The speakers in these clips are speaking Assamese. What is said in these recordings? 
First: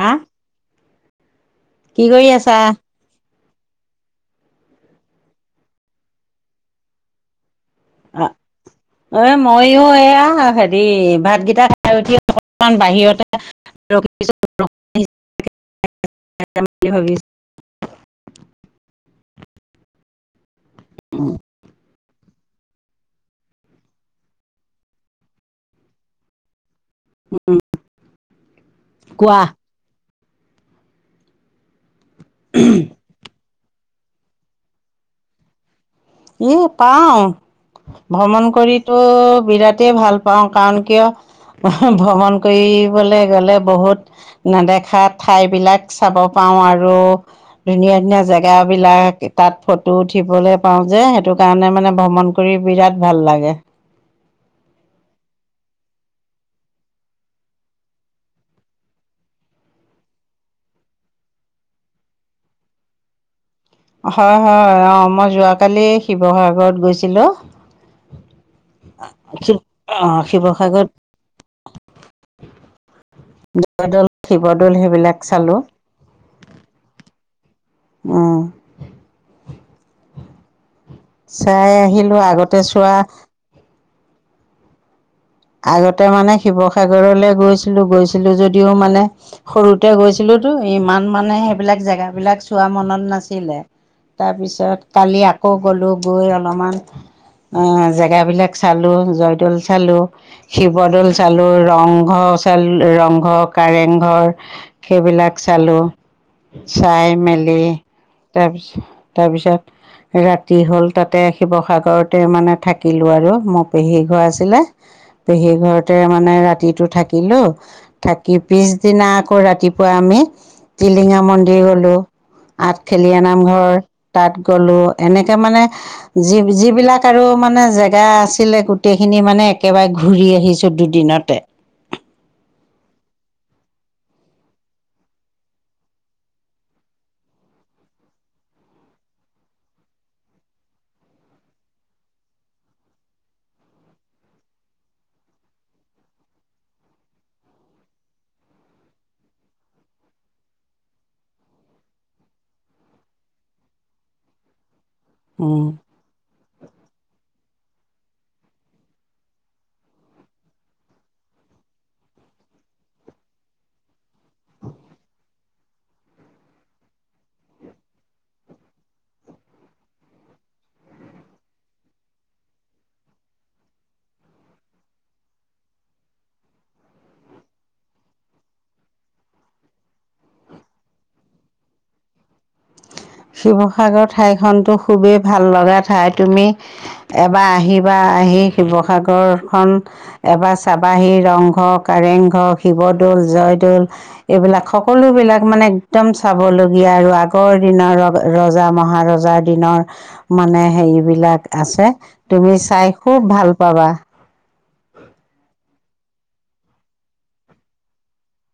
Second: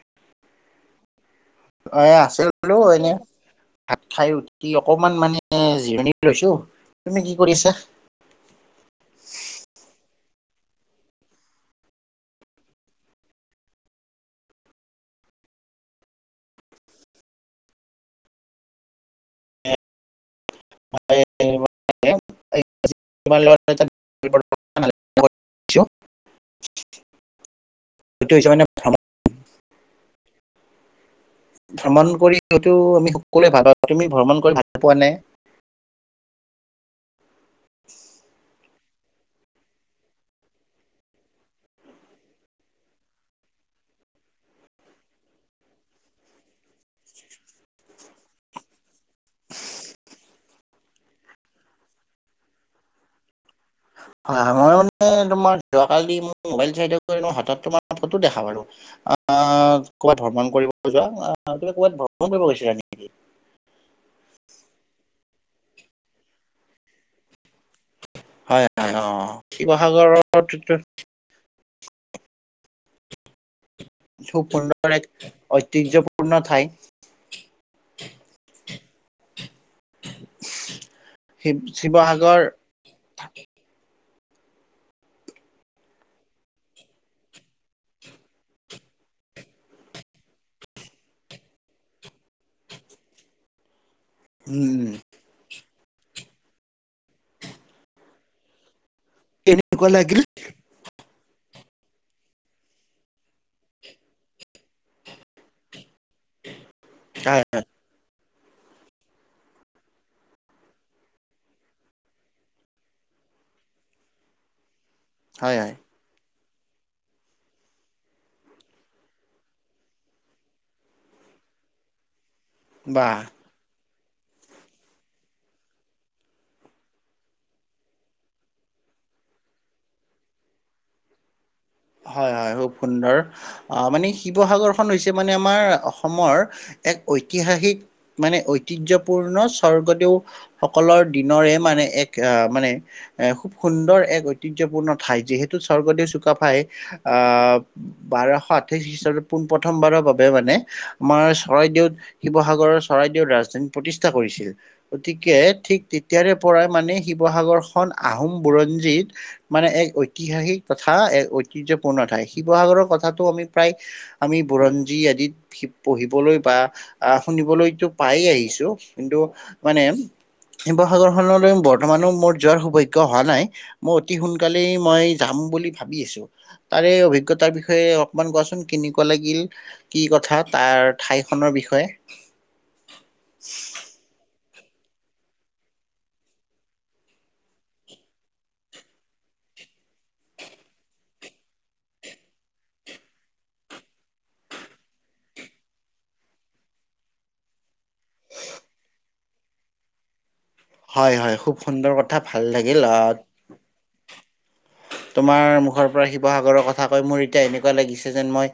হা অ কি কৰি আছে আছা? বোলো এনে ভাত খাই উঠি অকমান মানে জিৰণি লৈছো তুমি কি কৰিছা অ এ মইও এয়া হেৰি ভাতকেইটা খাই উঠি বাহিৰতে [unintelligible] ভ [unintelligible] অ [unintelligible] উম, হৈছে মানে কোৱা? ভ্ৰমণ কৰি হয়তো আমি সকলোৱে ভাল পাওঁ তুমি ভ্ৰমণ কৰি ভাল পোৱা নাই এ পাও ভ্ৰমণ কৰি। তটো বিৰাটেই ভাল পাওঁ কাৰণ কিয় ভ্ৰমণ কৰিবলে গলে বহুত নেদেখা ঠাই বিলাক চাব পাওঁ পা আৰু ধুনীয়া ধুনীয়া জেগ বিলাক তাত ফটো উঠিবলৈ পাওঁ যে সেইটো কাৰণে মানে ভ্ৰমণ কৰি বিৰাট ভাল লাগে হয় মই মান তোমাৰ যোৱি ম মল হ তোমাৰ ফটো দেখা বাৰু আহ ক'ৰবাত ভ্ৰমণ কৰিব যোৱা আহ তুম ক'ৰবাত ভ্ৰমণ কৰিব গৈছিলা নে নেকি হয়-হয় অ' মই যোৱাকালি শিৱসাগৰত গৈছিলো। হয় হয় অ অহ, শিৱসাগৰত শিৱসাগৰত জয়দৌল খুব শিৱদৌল সুন্দৰ এক সেইবিলাক চালো ঐতিহ্যপূৰ্ণ ঠাই উম, শিৱ চাই আহিলো শিৱসাগৰ আগতে চোৱা। আগতে মানে শিৱসাগৰলে গৈছিলো গৈছিলো যদিও মানে সৰুতে গৈছিলো টো ইমান মানে সেইবিলাক জেগাবলাক চোৱা মনত নাছিলে। তাৰ উম পিছত কালি আকৌ গলো গৈ অলপমান অ জেগাবিলাক চালো। জয়দল কেনেকুৱা চালো। লাগিল শিৱদৌল চালো ৰংঘ চালো ৰংঘ কাৰেংঘৰ সেইবিলাক, তাক চালো চাই হয় মেলি তাৰপিছত-তাৰপিছত ৰাতি হল তাতে শিৱসাগৰতে মানে থাকিলো আৰু মোৰ পেহী ঘৰ আছিলে পেহী হয় হয় ঘৰতে মানে ৰাতি। ৰাতিটো থাকিলো থাকি পিছদিনা আকৌ ৰাতিপুৱা আমি টিলিঙা মন্দিৰ গলো আঠফেলিয় বাহ নামঘৰ। তাত গ'লো এনেকে মানে যি যিবিলাক আৰু মানে জেগা আছিলে গোটেই, গোটেই খিনি মানে একেবাৰে ঘূৰি আহিছো দুদিনতে, হয়-হয় খুব সুন্দৰ অহ, মানে শিৱসাগৰখন হৈছে মানে আমাৰ অসমৰ, এক ঐতিহাসিক মানে ঐতিজ্যপূৰ্ণ স্বৰ্গদেউসকলৰ দিনৰে মান মানে এক আহ মানে এ খুব সুন্দৰ এক ঐতিহ্য়পূৰ্ণ ঠাই যিহেতু স্বৰ্গদেউ চুকাফাই অহ বাৰশ আঠাইশ খ্ৰীষ্টাবত পোন প্ৰথমবাৰৰ বাবে মানে আমাৰ চৰাই দেউত শিৱসাগৰৰ চৰাইদেউৰ ৰাজধানী প্ৰতিষ্ঠা কৰিছিল। গতিকে উম। ঠিক তেতিয়াৰে পৰা মানে শিৱসাগৰ খন আহোম বুৰঞ্জীত মানে এক ঐতিহাসিক তথা এক ঐতিহ্যপূৰ্ণ ঠাই শিৱসাগৰৰ কথাটো আমি প্ৰায় আমি বুৰঞ্জী আদিত পঢ়িবলৈ পাও। বা অহ শুনিবলৈতো পাই আহিছো কিন্তু মানে, শিৱসাগৰখনলৈ বৰ্তমানো মোৰ যোৱাৰ সৌভাগ্য হোৱা নাই মই অতি সোনকালেই মই যাম। বুলি ভাবি আছোঁ। তাৰে অভিজ্ঞতাৰ বিষয়ে অলপমান কোৱাচোন কেনেকুৱা লাগিল কি কথা তাৰ ঠাই। নৰ বিষয়ে। শিৱসাগৰ ঠাই খনতো খুবেই ভাল লগা ঠাই তুমি এবাৰ আহিবা আহি শিৱসাগৰ খ এবাৰ চাবাহি ৰংঘৰ কাৰেংঘৰ, শিৱদ'ল জয়দ'ল, এইবিলাক সকলো বিলাক মানে এক্দম চাবলগীয়া আৰু আগৰ দিনৰ, ৰজা মহাৰজাৰ দিনৰ। মানে হয় হয় হেৰিবিলাক খুব সুন্দৰ আছে কথা ভাল তুমি লাগিল চাই আহ খুব ভাল পাবা। তোমাৰ মুখৰ পৰা শিৱসাগৰৰ কথা কৈ মোৰ এতিয়া এনেকুৱা লাগিছে যেন মই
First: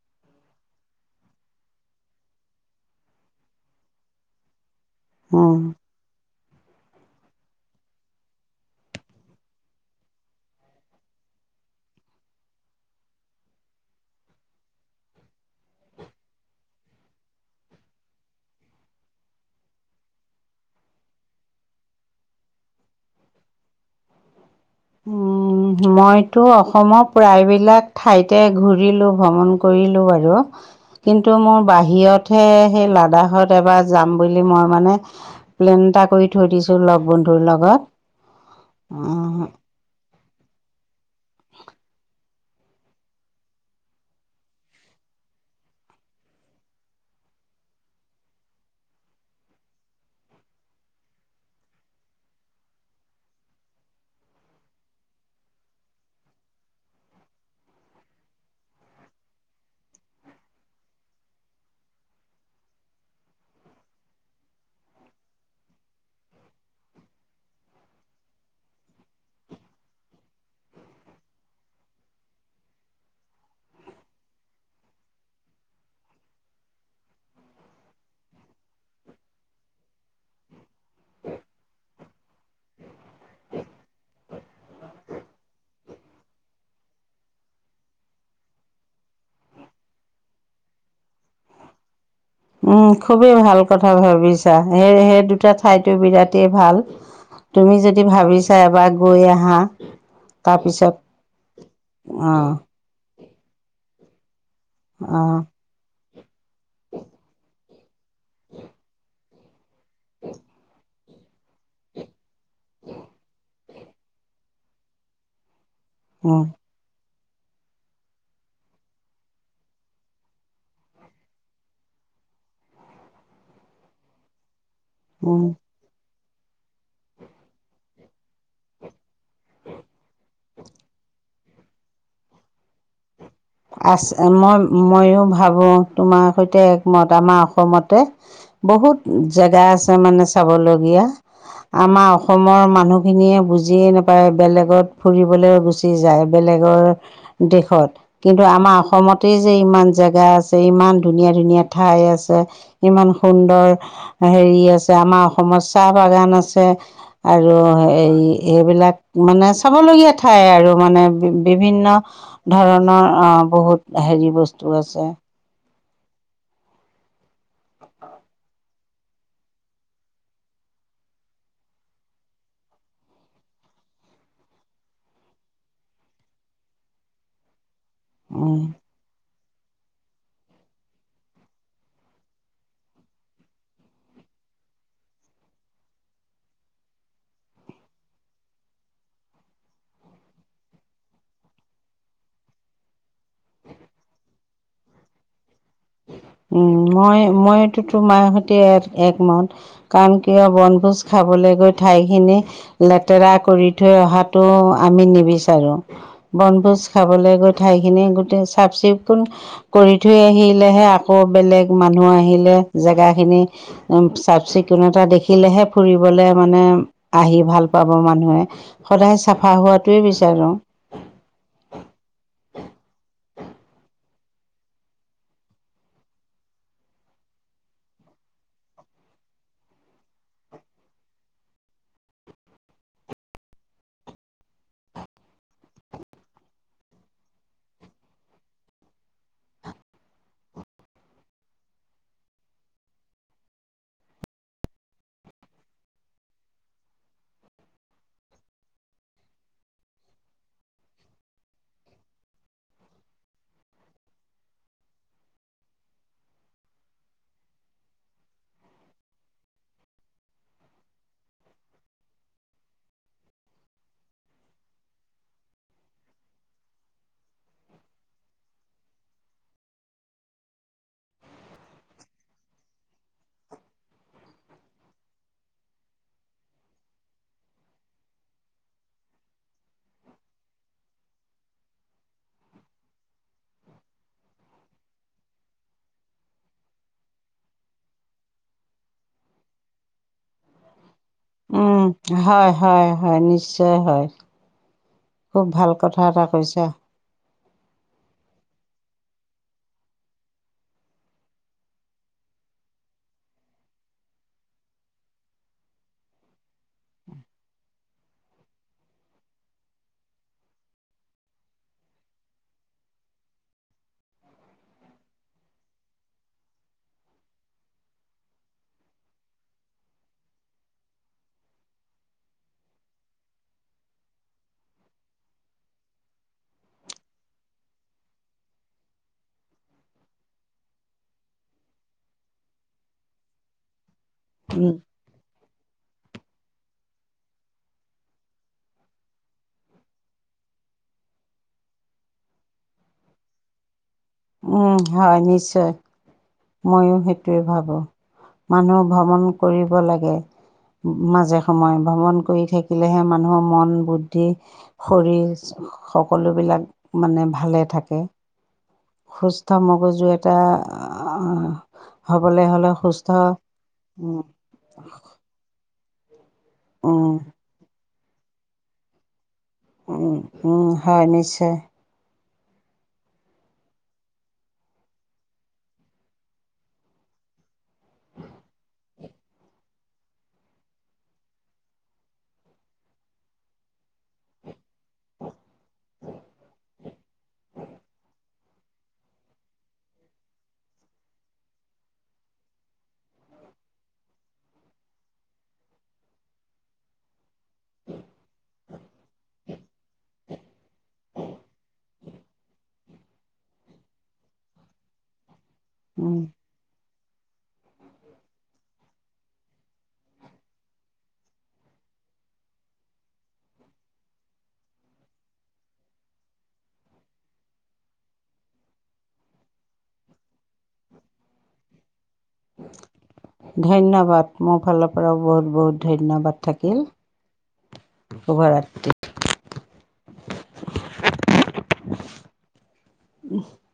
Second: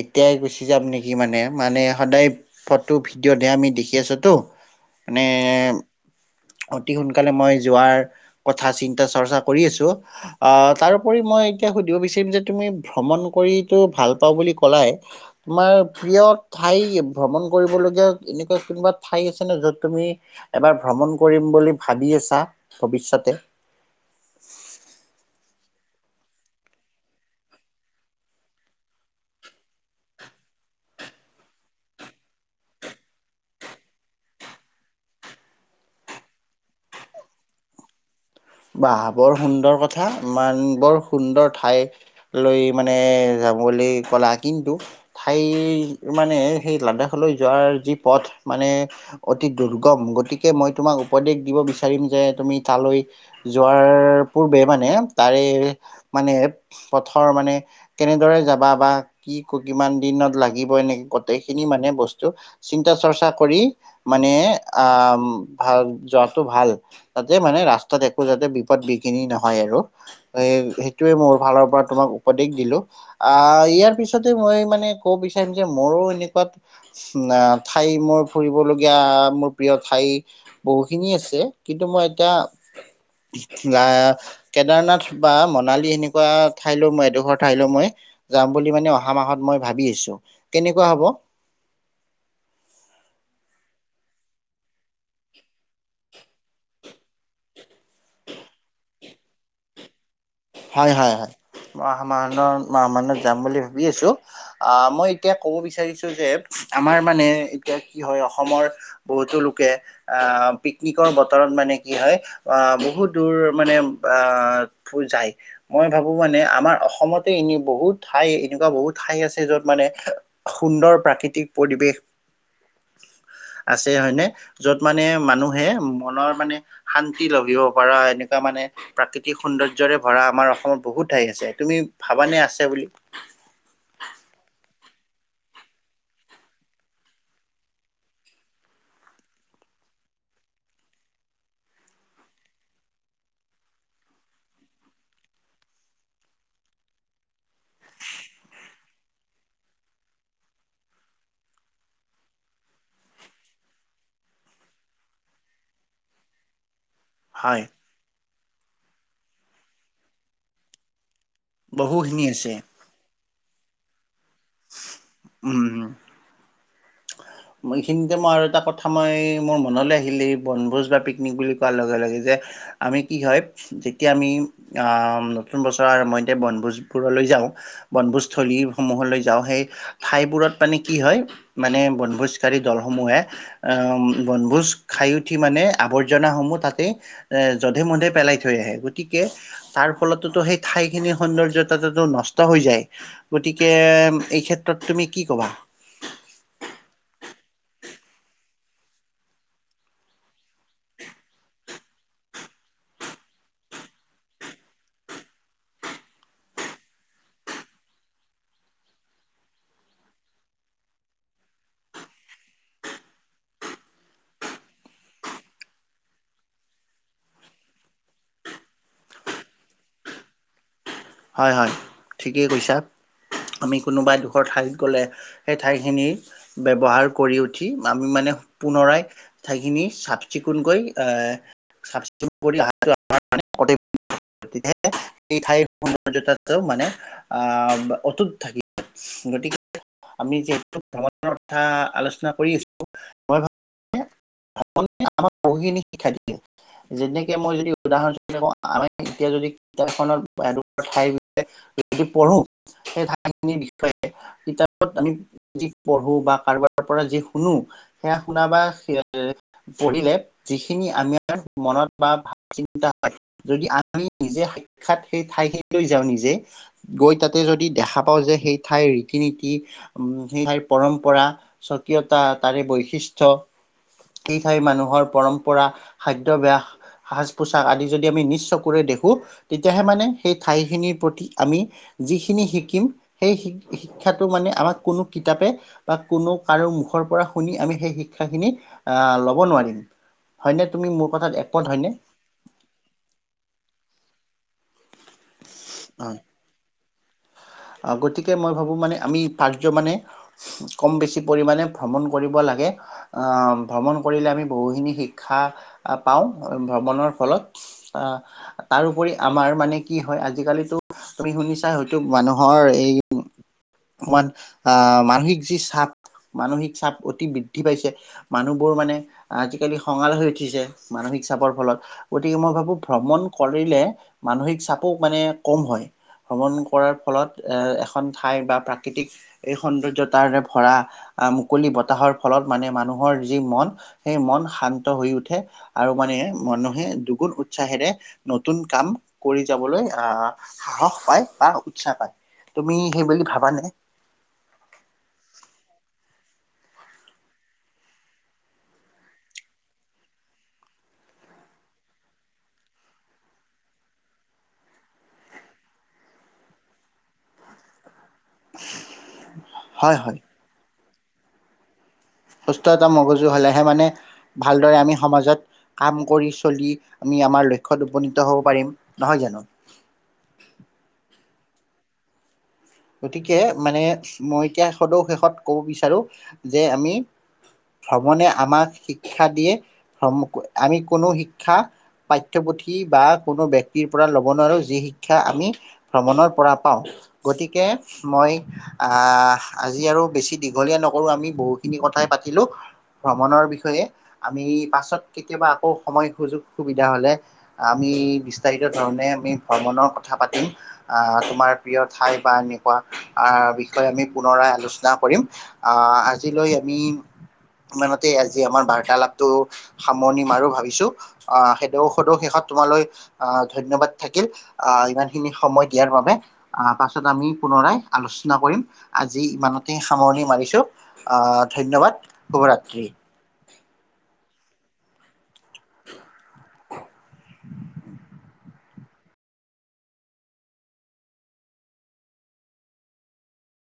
এতিয়াই গুচি যাম। নেকি মানে মানে সদায় ফটো ভিডিঅ' দে আমি দেখি আছোতো। আানে অতি সোনকালে মই যোৱাৰ কথা চিন্তা চৰ্চা কৰি আছো। আহ তাৰোপৰি মই এতিয়া সুধিব বিচাৰিম যে তুমি ভ্ৰমণ কৰিতো ভাল পাওঁ বুলি কলাই। তোমাৰ প্ৰিয় ঠাই ভ্ৰমণ কৰিবলগীয়া এনেকুৱা কোনোবা ঠাই আছেনে য'ত তুমি এবাৰ ভ্ৰমণ কৰিম বুলি ভাবি আছা ভৱিষ্যতে। উম মইতো অসমৰ প্ৰায়বিলাক ঠাইতে ঘূৰিলোঁ ভ্ৰমণ কৰিলোঁ বাৰু। কিন্তু মোৰ বাহিৰতহে সেই লাডাখত এবাৰ যাম বুলি মই মানে প্লেন এটা কৰি থৈ দিছো লগ বন্ধুৰ লগত। বাহ বৰ উম, সুন্দৰ কথ থা ইমান বৰ সুন্দৰ ঠাইলৈ মানে যাম বুলি ক'লা। কিন্তু ঠাই মানে সেই লাডাখলৈ যোৱাৰ যি পথ মানে অতি দুৰ্গম গতিকে মই তোমাক উপদেশ দিব বিচাৰিম যে তুমি তালৈ যোৱাৰ পূৰ্বে মানে তাৰে মানে পথৰ মানে কেনেদৰে যাবা বা কি কিমান দিনত লাগিব নেকি গোটেই খিনি মানে বস্তু চিন্তা চৰ্চা কৰি মানে ভ যোৱাটো ভাল তাতে মানে ৰাস্তা যাতে বিপদ বিঘিনি নহয় আৰু সেইটোৱে মোৰ ফালৰ পৰা তোমাক উপদেশ দিলো। আহ ইয়াৰ পিছতে মই মানে কব বিচাৰিম যে মোৰো এনেকুৱা ঠাই মোৰ ফুৰিবলগীয়া মোৰ প্ৰিয় ঠাই বহুখিনি আছে। কিন্তু মই এতিয়া আ কেদাৰনাথ বা মনালী এনে তেনেকুৱা ঠাইলৈ মই এডোখৰ ঠাইলৈ মই যাম বুলি মানে অহা মাহত মই ভাবি আছো। কেনেকুৱা হ'ব? [inaudible] উম, খুবেই ভাল কথা ভাবিছা। সেই সেই দুটা ঠাইতো বিৰাটেই ভাল। তুমি যদি ভাবিছা এবাৰ গৈ আহা। হয়, তাৰপিছত হয়, হয় অঁ মই আহত যাম বুলি ভাবি আছো। আহ মই এতিয়া ক'ব বিচাৰিছো যে আমাৰ মানে এতিয়া কি হয় অসমৰ বহুতো ল কে পিকনিক বতৰত মানে কি হয় আহ বহুত দূৰ মানে আহ যায়। মই ভাবোঁ মানে আমাৰ অসমত এনে বহুত ঠাই এনেকুৱা বহুত ঠাই আছে য'ত মানে সুন্দৰ প্ৰাকৃতিক পৰিৱেশ আছে হয়নে? য'ত মানে অঁ মানুহে মনৰ মানে শান্তি লভিব পাৰ এনেকুৱা মানে প্ৰাকৃতিক ৰে ভৰা আমাৰ অসমত বহুত ঠাই আছে। তুমি ভাবানে আছে বুলি? আছে মই ময়ো ভাবো তোমাৰ সৈতে একমত আমাৰ অসমতে বহুত জেগা আছে মানে চাবলগীয়া। আমাৰ অসমৰ মানুহখিনিয়ে বুজিয়ে নাপায় বেলেগত ফুৰিবলৈ গুচি যায়। বেলেগ বেলেগৰ দেশত। কিন্তু আমাৰ অসমতেই যে ইমান জেগা আছে ইমান ধুনীয়া ধুনীয়া ঠাই আছে। ইমান সুন্দৰ হেৰি আছে আমাৰ অসমত চাহ বাগান আছে। আৰু হয় এই এইবিলাক মানে চাবলগীয়া ঠাই আৰু মানে। বিভিন্ন বহুখিনি আছে ধৰণৰ আহ বহুত হেৰি বস্তু আছে। উম। এইখিনিতে মই আৰু এটা কথা মই মোৰ মনলৈ আহিলে এই বনভোজ বা পিকনিক বুলি কোৱাৰ লগে লগে যে আমি কি হয় যেতিয়া আমি অ নতুন বছৰৰ আৰম্ভণিতে বনভোজোৰলৈ যা যাওঁ বনভোজ উম স্থলীসমূহলৈ যাওঁ সেই ঠাইবোৰত মানে কি হয় মানে বনভোজ ভোজ দলসমূহে আ বনভোজ খায় উঠি মানে আৰ্ৱজনাসমূহ তাতে এ যধে মধে পেলাই থৈ আহে। গতিকে তাৰ ফলতোতো সেই ঠাইখিনি সৌন্দৰ্যতা নষ্ট হৈ যায় গতিকে এই ক্ষেত্ৰত তুমি কি কবা? উম, মই মইটো তোমাৰ সৈতে একমত। কাৰণ কিয় বনভোজ খাবলৈ গৈ ঠাই খিনি লেতেৰা কৰি থৈ অহাটো আমি নিবিচাৰো বনভোজ খাবলৈ গৈ ঠাইখিনি গোটেই চাফ চিকুণ কৰি থৈ আহিল দিলেহে আকৌ বেলেগ মানুহ আহিলে জেগা খিনি উ চাফ চিকুণতা দেখিলেহে হে ফুৰিবলে মানে আহি ভাল পাব মানুহে সদায় চাফা হোৱাাতোৱে বিচাৰোঁ হয় হয় ঠিকেই কৈছা আমি কোনোবাই এডোখৰ ঠাইত গ'লে সেই ঠাইখিনিৰ ব্যৱহাৰ কৰি উঠি আমি পুনৰাই সঠাইখিনি চাফ চিকুণকৈ আহ তেএই ঠাইৰ [unintelligible] মানে আহ অতুত থাকে গতিকে আমি যিহেতু ভ্ৰমণৰ কথা আলোচনা কৰি আছো মই ভাব আ আমাক পঢ়িিনি শিক্ষাই দিয়ে যেনেকে মই যদি উদাহৰণ আমি এতিয়া যদি কিতাপখনত এ ঠাই বি যদি পঢ়ো সেই ঠাইখিনিৰ বিষয়ে কিতাপত আমি যি পঢ়ো বা কাৰোবাৰ পৰা যি শুনো সেয়া শুন বা কৰিলে যিখিনি আমাৰ মনত বা ভ চিন্তা হয় যদি আমি নিজে সাক্ষাৎ সেই ঠাই খিনিলৈ যাওঁ নিজে গৈ তাতে যদি দেখা পাওঁ যে সেই ঠাই ৰীতি নীতি তাই পৰম্পৰা স্বকীয়তা তাৰে বৈশিষ্ট্য এই ঠাই মানুহৰ পৰম্পৰা খাদ্যাভ্যাস সাজ পোছাক আদি যদি আমি নিশ চকুৰে দেখো তেতিয়াহে মানে সেই ঠাই খিনিৰ প্ৰতি আমি যিখিনি শিকিম সেই শিক্ষাটো মানে আমাক কোন কোনো কিতাপে বা কোনো কাৰো মুখৰ পৰা শুনি আমি সেই শিক্ষাখিনি আহ ল'ব নোৱাৰিম হয়, ন তুমি মোক উম, হয়, হয়, হয়, নিশ্চয় হয় খুব ভাল কথা এটা কৈছা। গতিকে মই ভাবো মানে আমি প্য মানে কম বেছি পৰিমাণে ভ্ৰমণ কৰিব লাগে লাগে আহ ভ্ৰমণ কৰিলে আমি বহুখিনি শিক্ষা পাওঁ ভ্ৰমণৰ ফলত অ তাৰোপৰি আমাৰ মানে কি হয় আজিকালিো তুমি শুনিছা হয়তো মানুহ ৰ এইমান আহ মানসিক যি চাপ মানসিক চাপ অতি বৃদ্ধি পাইছে মানুহবোৰ মানে আজিকালি খঙাল হৈ উঠিছে মানসিক চাপৰ ফলত গতিকে মই ভাবো ভ্ৰমণ কৰিলে মানসিক চাপো মানে কম হয় ভ্ৰমণ কৰা ফলত এ এখন ঠাই বা প্ৰাকৃতিক এই সৌন্দৰ্যতাৰোৰে ভৰা মুকলি বতাহত ফলত মানে মানুহৰ যি মন সেই মন উম। শান্ত হৈ উঠে আৰু মানে মানুহে দুগুণ উৎসাহেৰে নতুন কাম কৰি যাবলৈ আহ সাহস পায় বা উৎসাহ পায়, তুমি সেইবুলি ভাবানে? উম, হয় নিশ্চয় ময়ো সেইটোৱে ভাবো। মানুহ ভ্ৰমণ কৰিব লাগে। মাজে সময়ে ভ্ৰমণ কৰি থাকিলেহে মানুহৰ মন বুদ্ধি শৰীৰ সকলোবিলাক মানে ভালে থাকে সুস্থ হয় মগজু হয় এটা হ'বলৈ সুস্থ হ'লে এতা মগজু হলেহে মানে উম, ভালদৰে আমি সমাজত কাম কৰিছোঁ চলি উম, আমি আমাৰ লক্ষ্যত উপনীত হ'ব পাৰিম নহয় জানো উ, উম হয়, নিশ্চয়। গতিকে মানে মই এতিয়া শে সদৌ শেষত কব বিচাৰো যে আমি ভ্ৰমণে আমাক শিক্ষা দিয়ে ভ্ৰম আমি কোনো শিক্ষা পাঠ্যপুথি বা কোনো ব্যক্তিৰ পৰা ল'ব নোৱাৰো যি শিক্ষা আমি ভ্ৰমণৰ পৰা পাওঁ গতিকে মই আজি আৰু বেছি দীঘলীয়া নকৰোঁ আমি বহুখিনি কথাই পাতিলোঁ ভ্ৰমণৰ বিষয়ে আমি পাছত কেতিয়াবা আকৌ সময়, সুযোগ, সুবিধা হলে আমি আমি বিস্তাৰিত ধৰনে আমি ভ্ৰমণৰ কথা পাতিম তোমাৰ প্ৰিয় ঠাই বা এনেকুৱা আহ বিষয়ে আমি পুনৰাই আলোচনা কৰিম আহ উম, আজিলৈ আমি [unintelligible] মানতে আজি আমাৰ বাৰ্তালাপটো সামৰণি মাৰো ভাবিছো আহ সদৌ সদৌ শেষত তোমাৰ ধন্যবাদ থাকিল আহ ইমান খিনি সময় দিয়াৰ বাবে আহ প আমি পুনৰাই আলোচনা কৰিম আজি ইমানতে সামৰণি মাৰিছো আহ ধন্যবাদ শুভ ৰাত্ৰি ধন্যবাদ মোৰ ফালৰ পৰাও বহুত বহুত ধন্যবাদ থাকিল শভাৰত্ৰি উম